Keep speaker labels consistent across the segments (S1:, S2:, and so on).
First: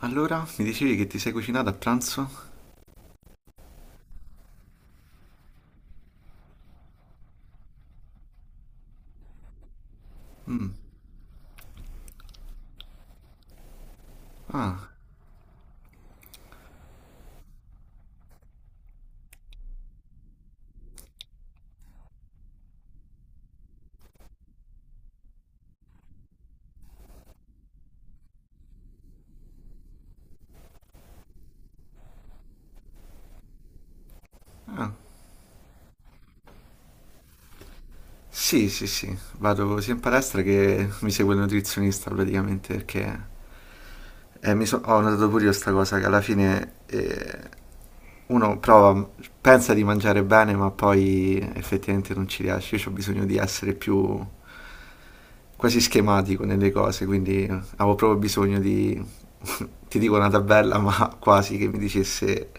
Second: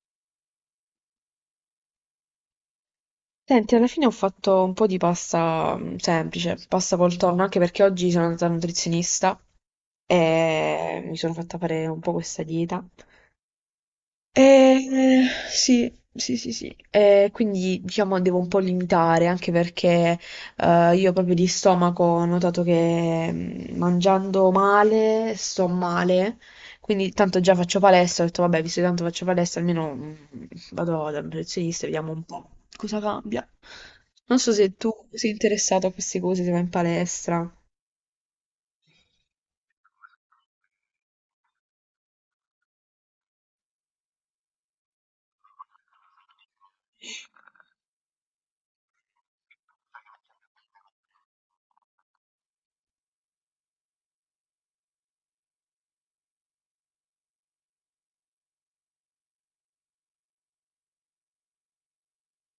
S1: Allora, mi dicevi che ti sei cucinato a pranzo?
S2: Senti, alla fine ho fatto un po' di pasta semplice, pasta col tonno, anche perché oggi sono andata al nutrizionista e mi sono fatta fare un po' questa dieta.
S1: Ah,
S2: Sì, sì, sì, sì. Quindi diciamo devo un po' limitare, anche perché io proprio di stomaco ho notato che, mangiando male sto male. Quindi, tanto già faccio palestra, ho detto vabbè, visto che tanto faccio palestra, almeno vado dal nutrizionista e vediamo un po' cosa cambia. Non so se tu
S1: ah,
S2: sei interessato a queste cose, se vai in palestra.
S1: sì, sì, sì, vado sia in palestra che mi segue il nutrizionista praticamente perché ho notato pure io sta cosa che alla fine uno prova, pensa di mangiare bene, ma poi effettivamente non ci riesce. Io ho bisogno di essere più quasi schematico nelle cose, quindi avevo proprio bisogno di, ti dico una tabella, ma quasi che mi dicesse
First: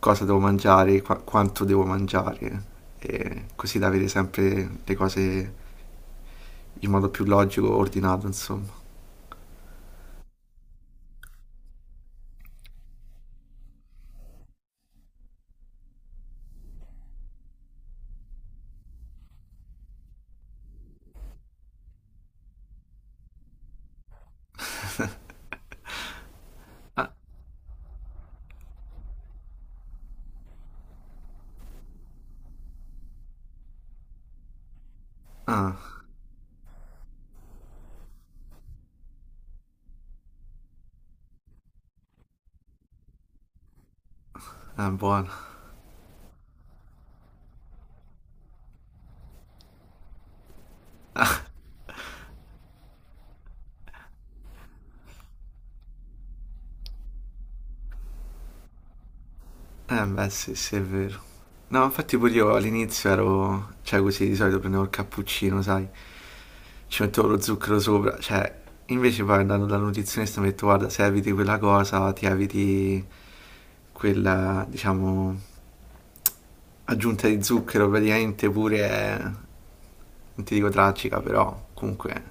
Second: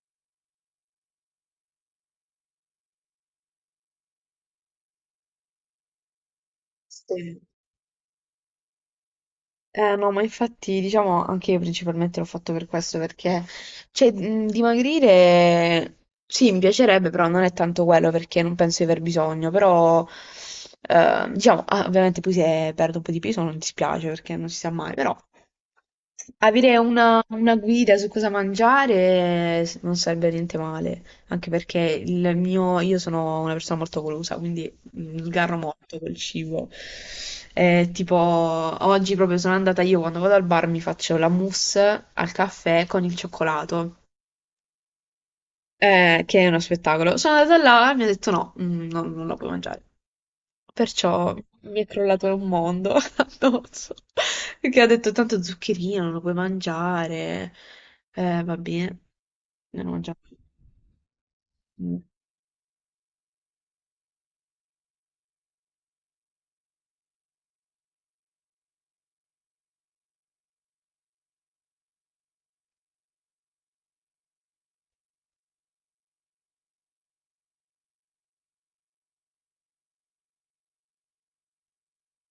S1: cosa devo mangiare, quanto devo mangiare, e così da avere sempre le cose in modo più
S2: Sì.
S1: logico, ordinato, insomma.
S2: No, ma infatti, diciamo, anche io principalmente l'ho fatto per questo, perché, cioè, dimagrire, sì, mi piacerebbe, però non è tanto quello, perché non penso di aver bisogno. Però, diciamo, ovviamente poi se perdo un po' di peso non dispiace, perché non si sa mai. Però avere
S1: Ah,
S2: una guida su cosa mangiare non sarebbe niente male, anche perché il mio, io sono una persona molto golosa, quindi sgarro molto col cibo. Tipo, oggi proprio sono andata io, quando vado al bar mi faccio la mousse al caffè con il cioccolato,
S1: ah, è buono.
S2: che è uno spettacolo. Sono andata là e mi ha detto no, non, non la puoi mangiare. Perciò mi è crollato un mondo addosso. Perché ha detto tanto zuccherino, non lo puoi mangiare. Va bene, non lo
S1: Eh
S2: mangiamo.
S1: beh sì, sì, è vero. No,
S2: Mm.
S1: infatti pure io all'inizio ero, cioè così di solito prendevo il cappuccino, sai, ci mettevo lo zucchero sopra, cioè invece poi andando dal nutrizionista mi ha detto guarda, se eviti quella cosa, ti eviti quella, diciamo, aggiunta di zucchero, praticamente pure, non ti dico tragica, però comunque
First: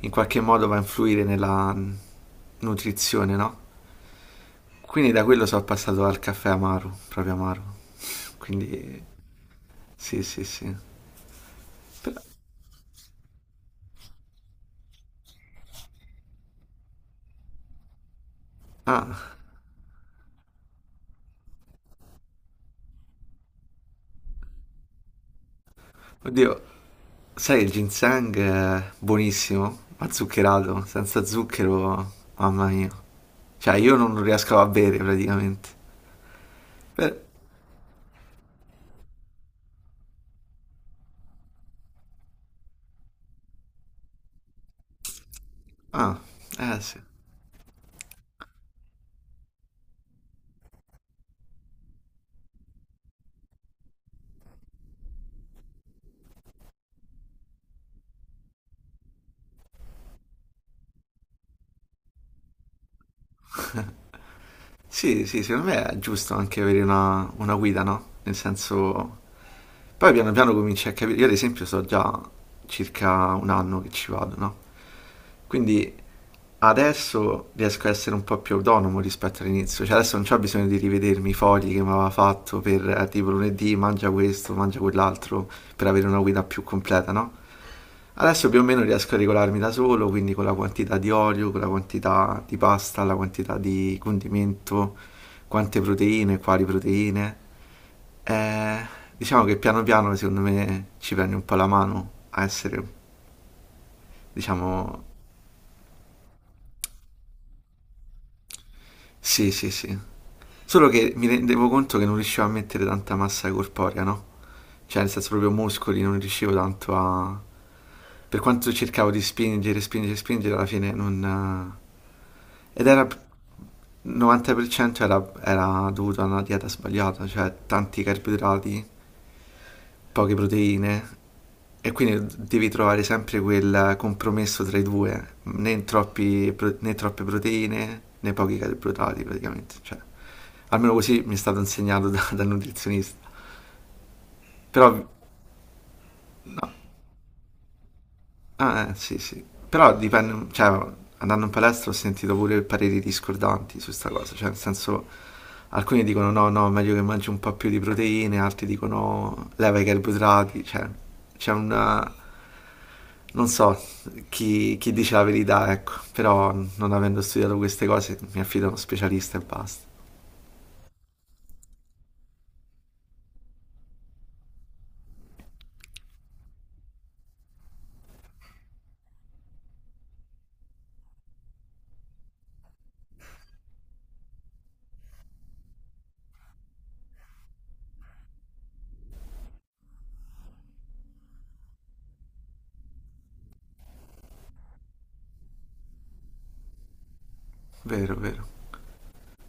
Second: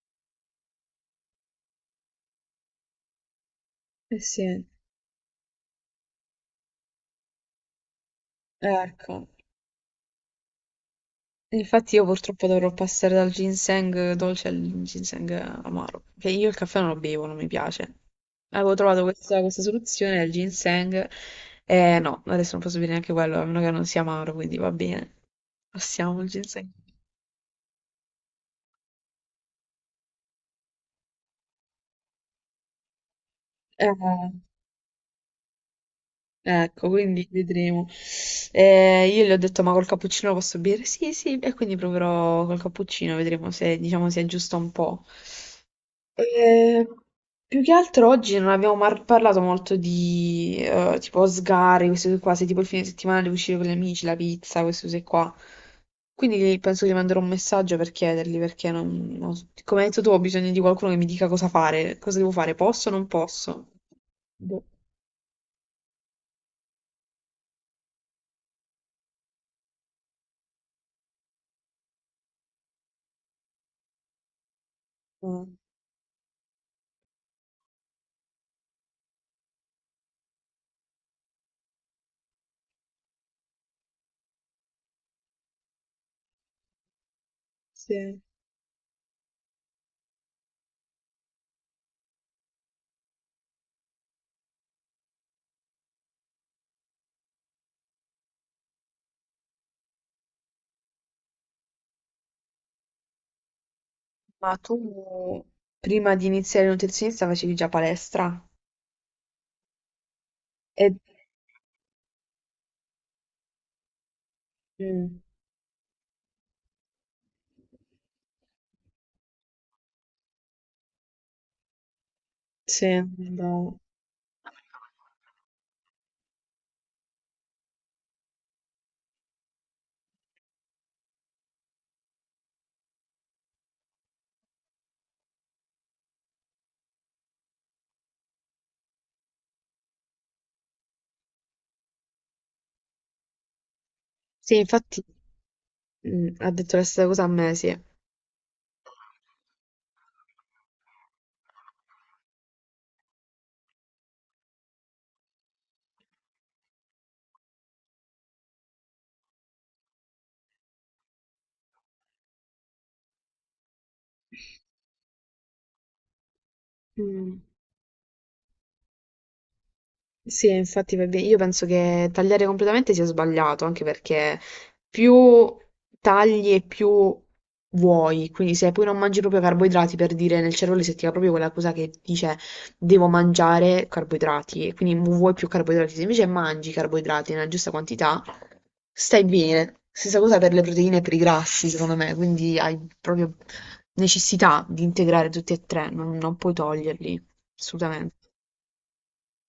S1: in qualche modo va a influire nella nutrizione, no?
S2: Eh sì,
S1: Quindi da quello sono passato al caffè amaro, proprio amaro. Quindi
S2: ecco.
S1: sì, sì, sì.
S2: Infatti io
S1: Però
S2: purtroppo dovrò passare dal ginseng dolce al ginseng amaro. Perché io il caffè non lo bevo, non mi piace. Avevo trovato
S1: ah,
S2: questa, questa soluzione del ginseng. Eh no, adesso non posso bere neanche quello, a meno che non sia amaro, quindi va bene. Passiamo il
S1: oddio,
S2: ginseng.
S1: sai il ginseng è buonissimo, ma zuccherato, senza zucchero, mamma mia. Cioè
S2: Eh,
S1: io non lo riesco a bere praticamente.
S2: Ecco,
S1: Per-
S2: quindi vedremo. Io le ho detto, ma col cappuccino lo posso bere? Sì, sì, e quindi proverò col cappuccino, vedremo se, diciamo, si aggiusta un po'.
S1: ah, eh
S2: Eh,
S1: sì.
S2: più che altro oggi non abbiamo parlato molto di, tipo, sgari, queste cose qua, se tipo il fine settimana devo uscire con gli amici, la pizza, queste cose qua. Quindi penso che gli manderò un messaggio per chiedergli, perché non, non so. Come hai detto tu, ho bisogno di qualcuno che mi dica cosa fare, cosa devo fare, posso o non posso? Boh.
S1: Sì, sì, secondo me è giusto anche avere una guida, no? Nel senso poi piano piano cominci a capire, io ad esempio so già circa un anno che ci vado, no?
S2: eh,
S1: Quindi adesso riesco a essere un po' più autonomo rispetto all'inizio, cioè adesso non c'ho bisogno di rivedermi i fogli che mi aveva fatto per tipo lunedì mangia questo, mangia quell'altro, per avere una guida più completa, no?
S2: Sì.
S1: Adesso più o meno riesco a regolarmi da solo, quindi con la quantità di olio, con la quantità di pasta, la quantità di condimento, quante proteine, quali proteine. Eh, diciamo che piano piano secondo me ci prendi un po' la mano a essere,
S2: Ma
S1: diciamo,
S2: tu prima di iniziare il nutrizionista facevi già palestra?
S1: sì, sì, sì.
S2: E...
S1: Solo che mi rendevo conto che non riuscivo a mettere tanta massa corporea, no? Cioè, nel
S2: Mm.
S1: senso proprio muscoli, non riuscivo tanto a... Per quanto cercavo di spingere, spingere, spingere, alla fine non... Ed
S2: Sì,
S1: era...
S2: andavo.
S1: 90% era, era dovuto a una dieta sbagliata, cioè tanti carboidrati, poche proteine e quindi devi trovare sempre quel compromesso tra i due, né, né troppe proteine né pochi carboidrati praticamente, cioè, almeno così mi è stato insegnato dal nutrizionista,
S2: Sì, infatti
S1: però
S2: ha
S1: no,
S2: detto la stessa cosa a me, sì.
S1: ah, sì, sì. Però dipende, cioè, andando in palestra ho sentito pure pareri discordanti su sta cosa, cioè, nel senso, alcuni dicono no, no, meglio che mangi un po' più di proteine, altri dicono leva i carboidrati, cioè, c'è una... Non so chi, chi dice la verità, ecco, però non avendo
S2: Mm.
S1: studiato queste cose mi affido a uno specialista e basta.
S2: Sì, infatti va bene. Io penso che tagliare completamente sia sbagliato, anche perché più tagli e più vuoi. Quindi se poi non mangi proprio carboidrati, per dire, nel cervello si attiva proprio quella cosa che dice devo mangiare carboidrati, e quindi vuoi più carboidrati. Se invece mangi carboidrati nella giusta quantità, stai bene. Stessa cosa per le proteine e per i grassi, secondo me. Quindi hai proprio necessità di integrare tutti e tre, non, non puoi toglierli, assolutamente.
S1: Vero, vero.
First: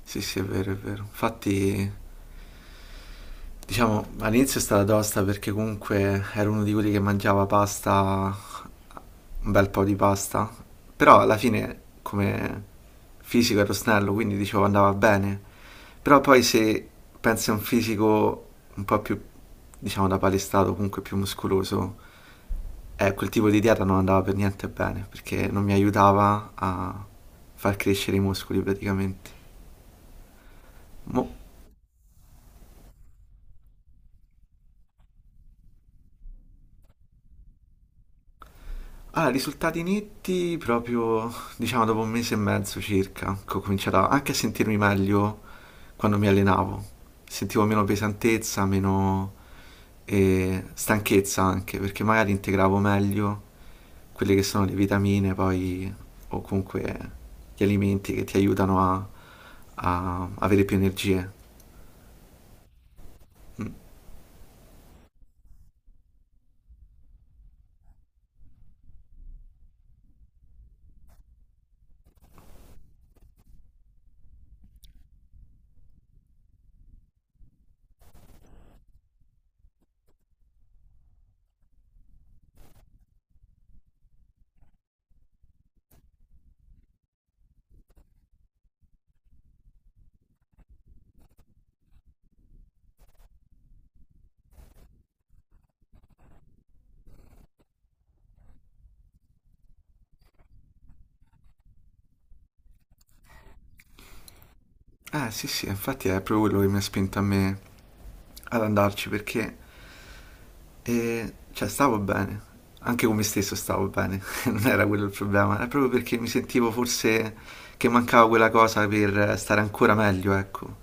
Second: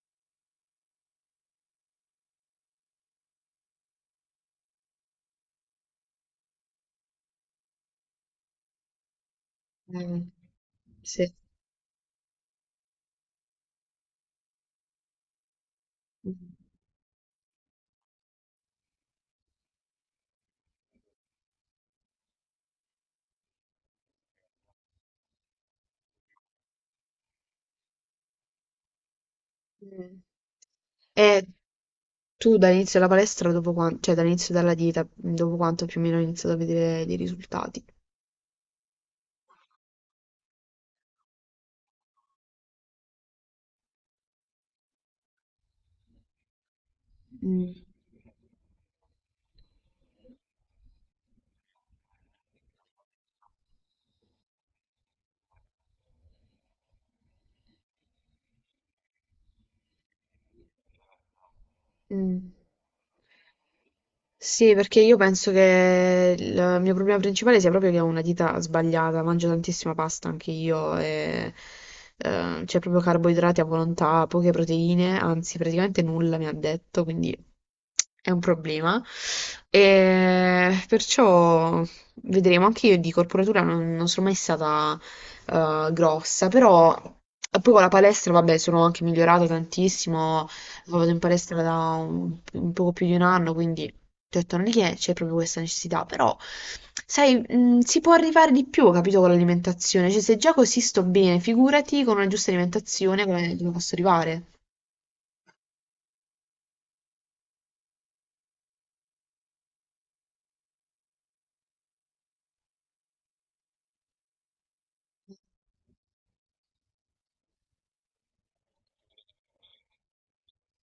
S1: Sì, sì, è vero, è vero. Infatti diciamo, all'inizio è stata tosta perché comunque ero uno di quelli che mangiava pasta, un bel po' di
S2: Mm.
S1: pasta, però
S2: Sì.
S1: alla fine come fisico ero snello, quindi dicevo andava bene. Però poi se pensi a un fisico un po' più, diciamo, da palestrato, comunque più muscoloso, quel tipo di dieta non andava per niente bene, perché non mi aiutava a far crescere i muscoli praticamente.
S2: Mm.
S1: Mo-
S2: E tu dall'inizio della palestra, dopo cioè dall'inizio della dieta, dopo quanto più o meno hai iniziato a vedere dei risultati?
S1: Allora, risultati netti proprio, diciamo, dopo un mese e mezzo circa, che ho cominciato anche a sentirmi meglio quando mi allenavo. Sentivo
S2: Mm.
S1: meno pesantezza, meno stanchezza anche, perché magari integravo meglio quelle che sono le vitamine, poi, o comunque gli alimenti che ti aiutano a, a avere più energie.
S2: Mm.
S1: Mm.
S2: Sì, perché io penso che il mio problema principale sia proprio che ho una dieta sbagliata, mangio tantissima pasta anche io. E, c'è proprio carboidrati a volontà, poche proteine, anzi praticamente nulla mi ha detto, quindi è un problema. E perciò vedremo, anche io di corporatura non, non sono mai stata grossa. Però poi con la palestra, vabbè, sono anche migliorata tantissimo, vado in palestra da un poco più di un anno, quindi ti ho detto negli è c'è proprio questa necessità. Però sai, si può arrivare di più, capito, con l'alimentazione, cioè se già così sto bene, figurati con una giusta alimentazione come dove posso arrivare.
S1: Eh sì sì, infatti è proprio quello che mi ha spinto a me ad andarci, perché e cioè stavo bene, anche con me stesso stavo bene, non era quello il problema, è proprio perché mi sentivo forse che mancava quella cosa per stare ancora meglio, ecco.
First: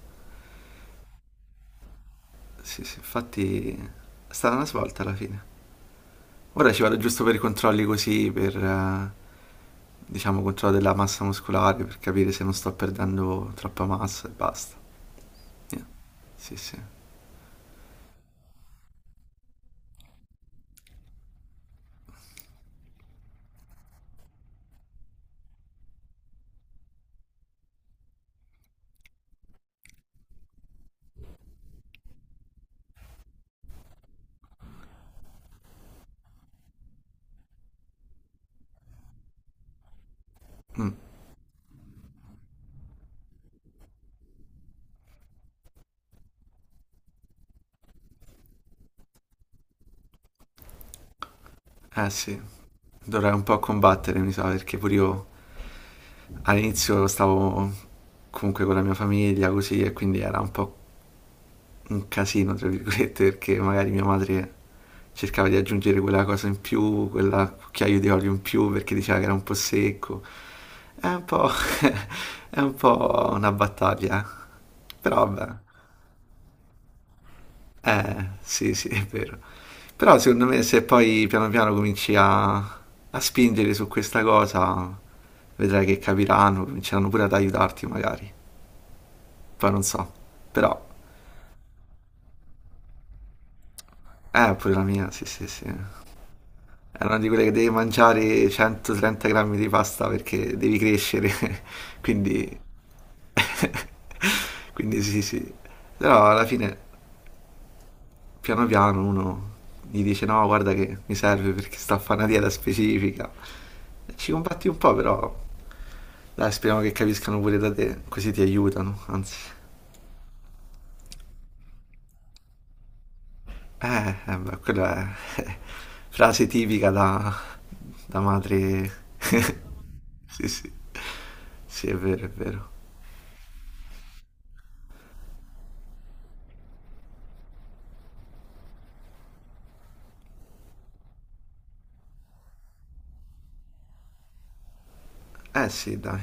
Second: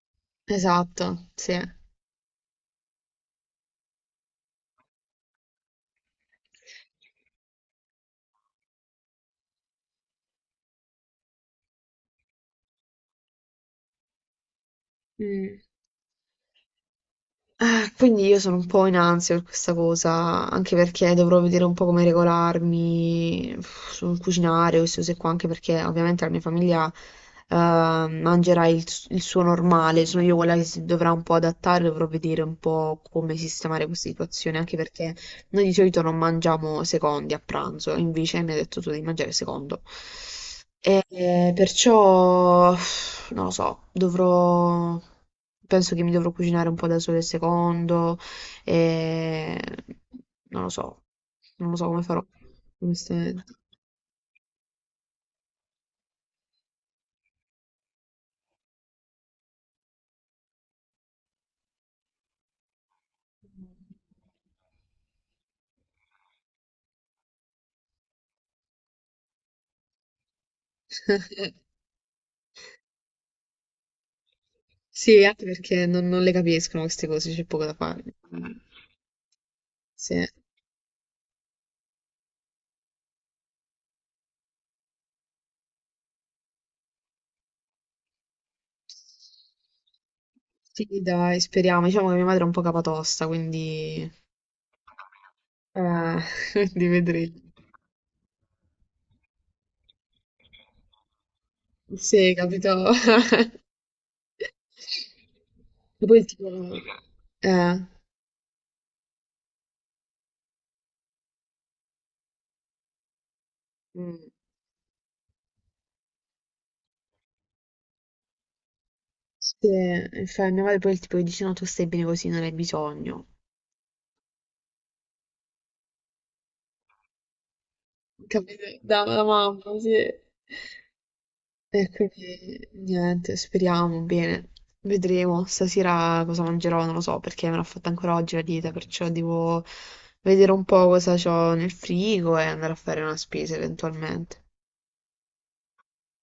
S2: Esatto, sì.
S1: Sì, sì, infatti è stata una svolta alla fine. Ora ci vado giusto per i controlli così, per diciamo controllo della massa muscolare, per capire se non sto perdendo troppa massa e basta.
S2: Mm.
S1: Yeah. Sì, sì.
S2: Quindi io sono un po' in ansia per questa cosa, anche perché dovrò vedere un po' come regolarmi sul cucinare o queste cose qua, anche perché ovviamente la mia famiglia mangerà il suo normale, sono io quella che si dovrà un po' adattare, dovrò vedere un po' come sistemare questa situazione, anche perché noi di solito non mangiamo secondi a pranzo, invece mi hai detto tu di mangiare secondo.
S1: Mm,
S2: E, perciò, non lo so, dovrò, penso che mi dovrò cucinare un po' da sola il secondo, e non lo so, non lo so come
S1: eh
S2: farò,
S1: sì, dovrei
S2: onestamente.
S1: un po' combattere, mi sa, perché pure io all'inizio stavo comunque con la mia famiglia così e quindi era un po' un casino, tra virgolette, perché magari mia madre cercava di aggiungere quella cosa in più, quella cucchiaio di olio in più perché diceva che era un po' secco. È un po', è un po' una battaglia, eh.
S2: Sì,
S1: Però
S2: anche
S1: vabbè,
S2: perché non, non le capiscono queste cose, c'è poco da fare.
S1: sì, sì, è vero. Però
S2: Sì.
S1: secondo me se poi piano piano cominci a, a spingere su questa cosa, vedrai che capiranno, cominceranno pure ad aiutarti magari. Poi non so, però,
S2: Sì, dai, speriamo. Diciamo che mia madre è un po' capatosta, quindi,
S1: pure la mia, sì, sì, sì.
S2: eh,
S1: È
S2: quindi
S1: una di quelle
S2: vedremo.
S1: che devi mangiare 130 grammi di pasta perché devi crescere,
S2: Sì,
S1: quindi,
S2: capito?
S1: quindi sì, sì.
S2: Poi
S1: Però alla
S2: tipo,
S1: fine,
S2: eh,
S1: piano piano, uno gli dice no, guarda che mi serve perché sto a fare una dieta specifica.
S2: Mm.
S1: Ci combatti un po', però, dai, speriamo che capiscano pure da te, così ti aiutano, anzi.
S2: Cioè, mia madre poi tipo dice no, tu stai bene così, non hai bisogno.
S1: Beh, quella è frase tipica da, da madre.
S2: Capito? Da, da mamma, sì.
S1: Sì, sì. Sì,
S2: E
S1: è vero, è
S2: quindi
S1: vero.
S2: niente, speriamo bene. Vedremo stasera cosa mangerò, non lo so, perché me l'ho fatta ancora oggi la dieta, perciò devo vedere un po' cosa ho nel frigo e andare a fare una spesa eventualmente.
S1: Eh sì, dai.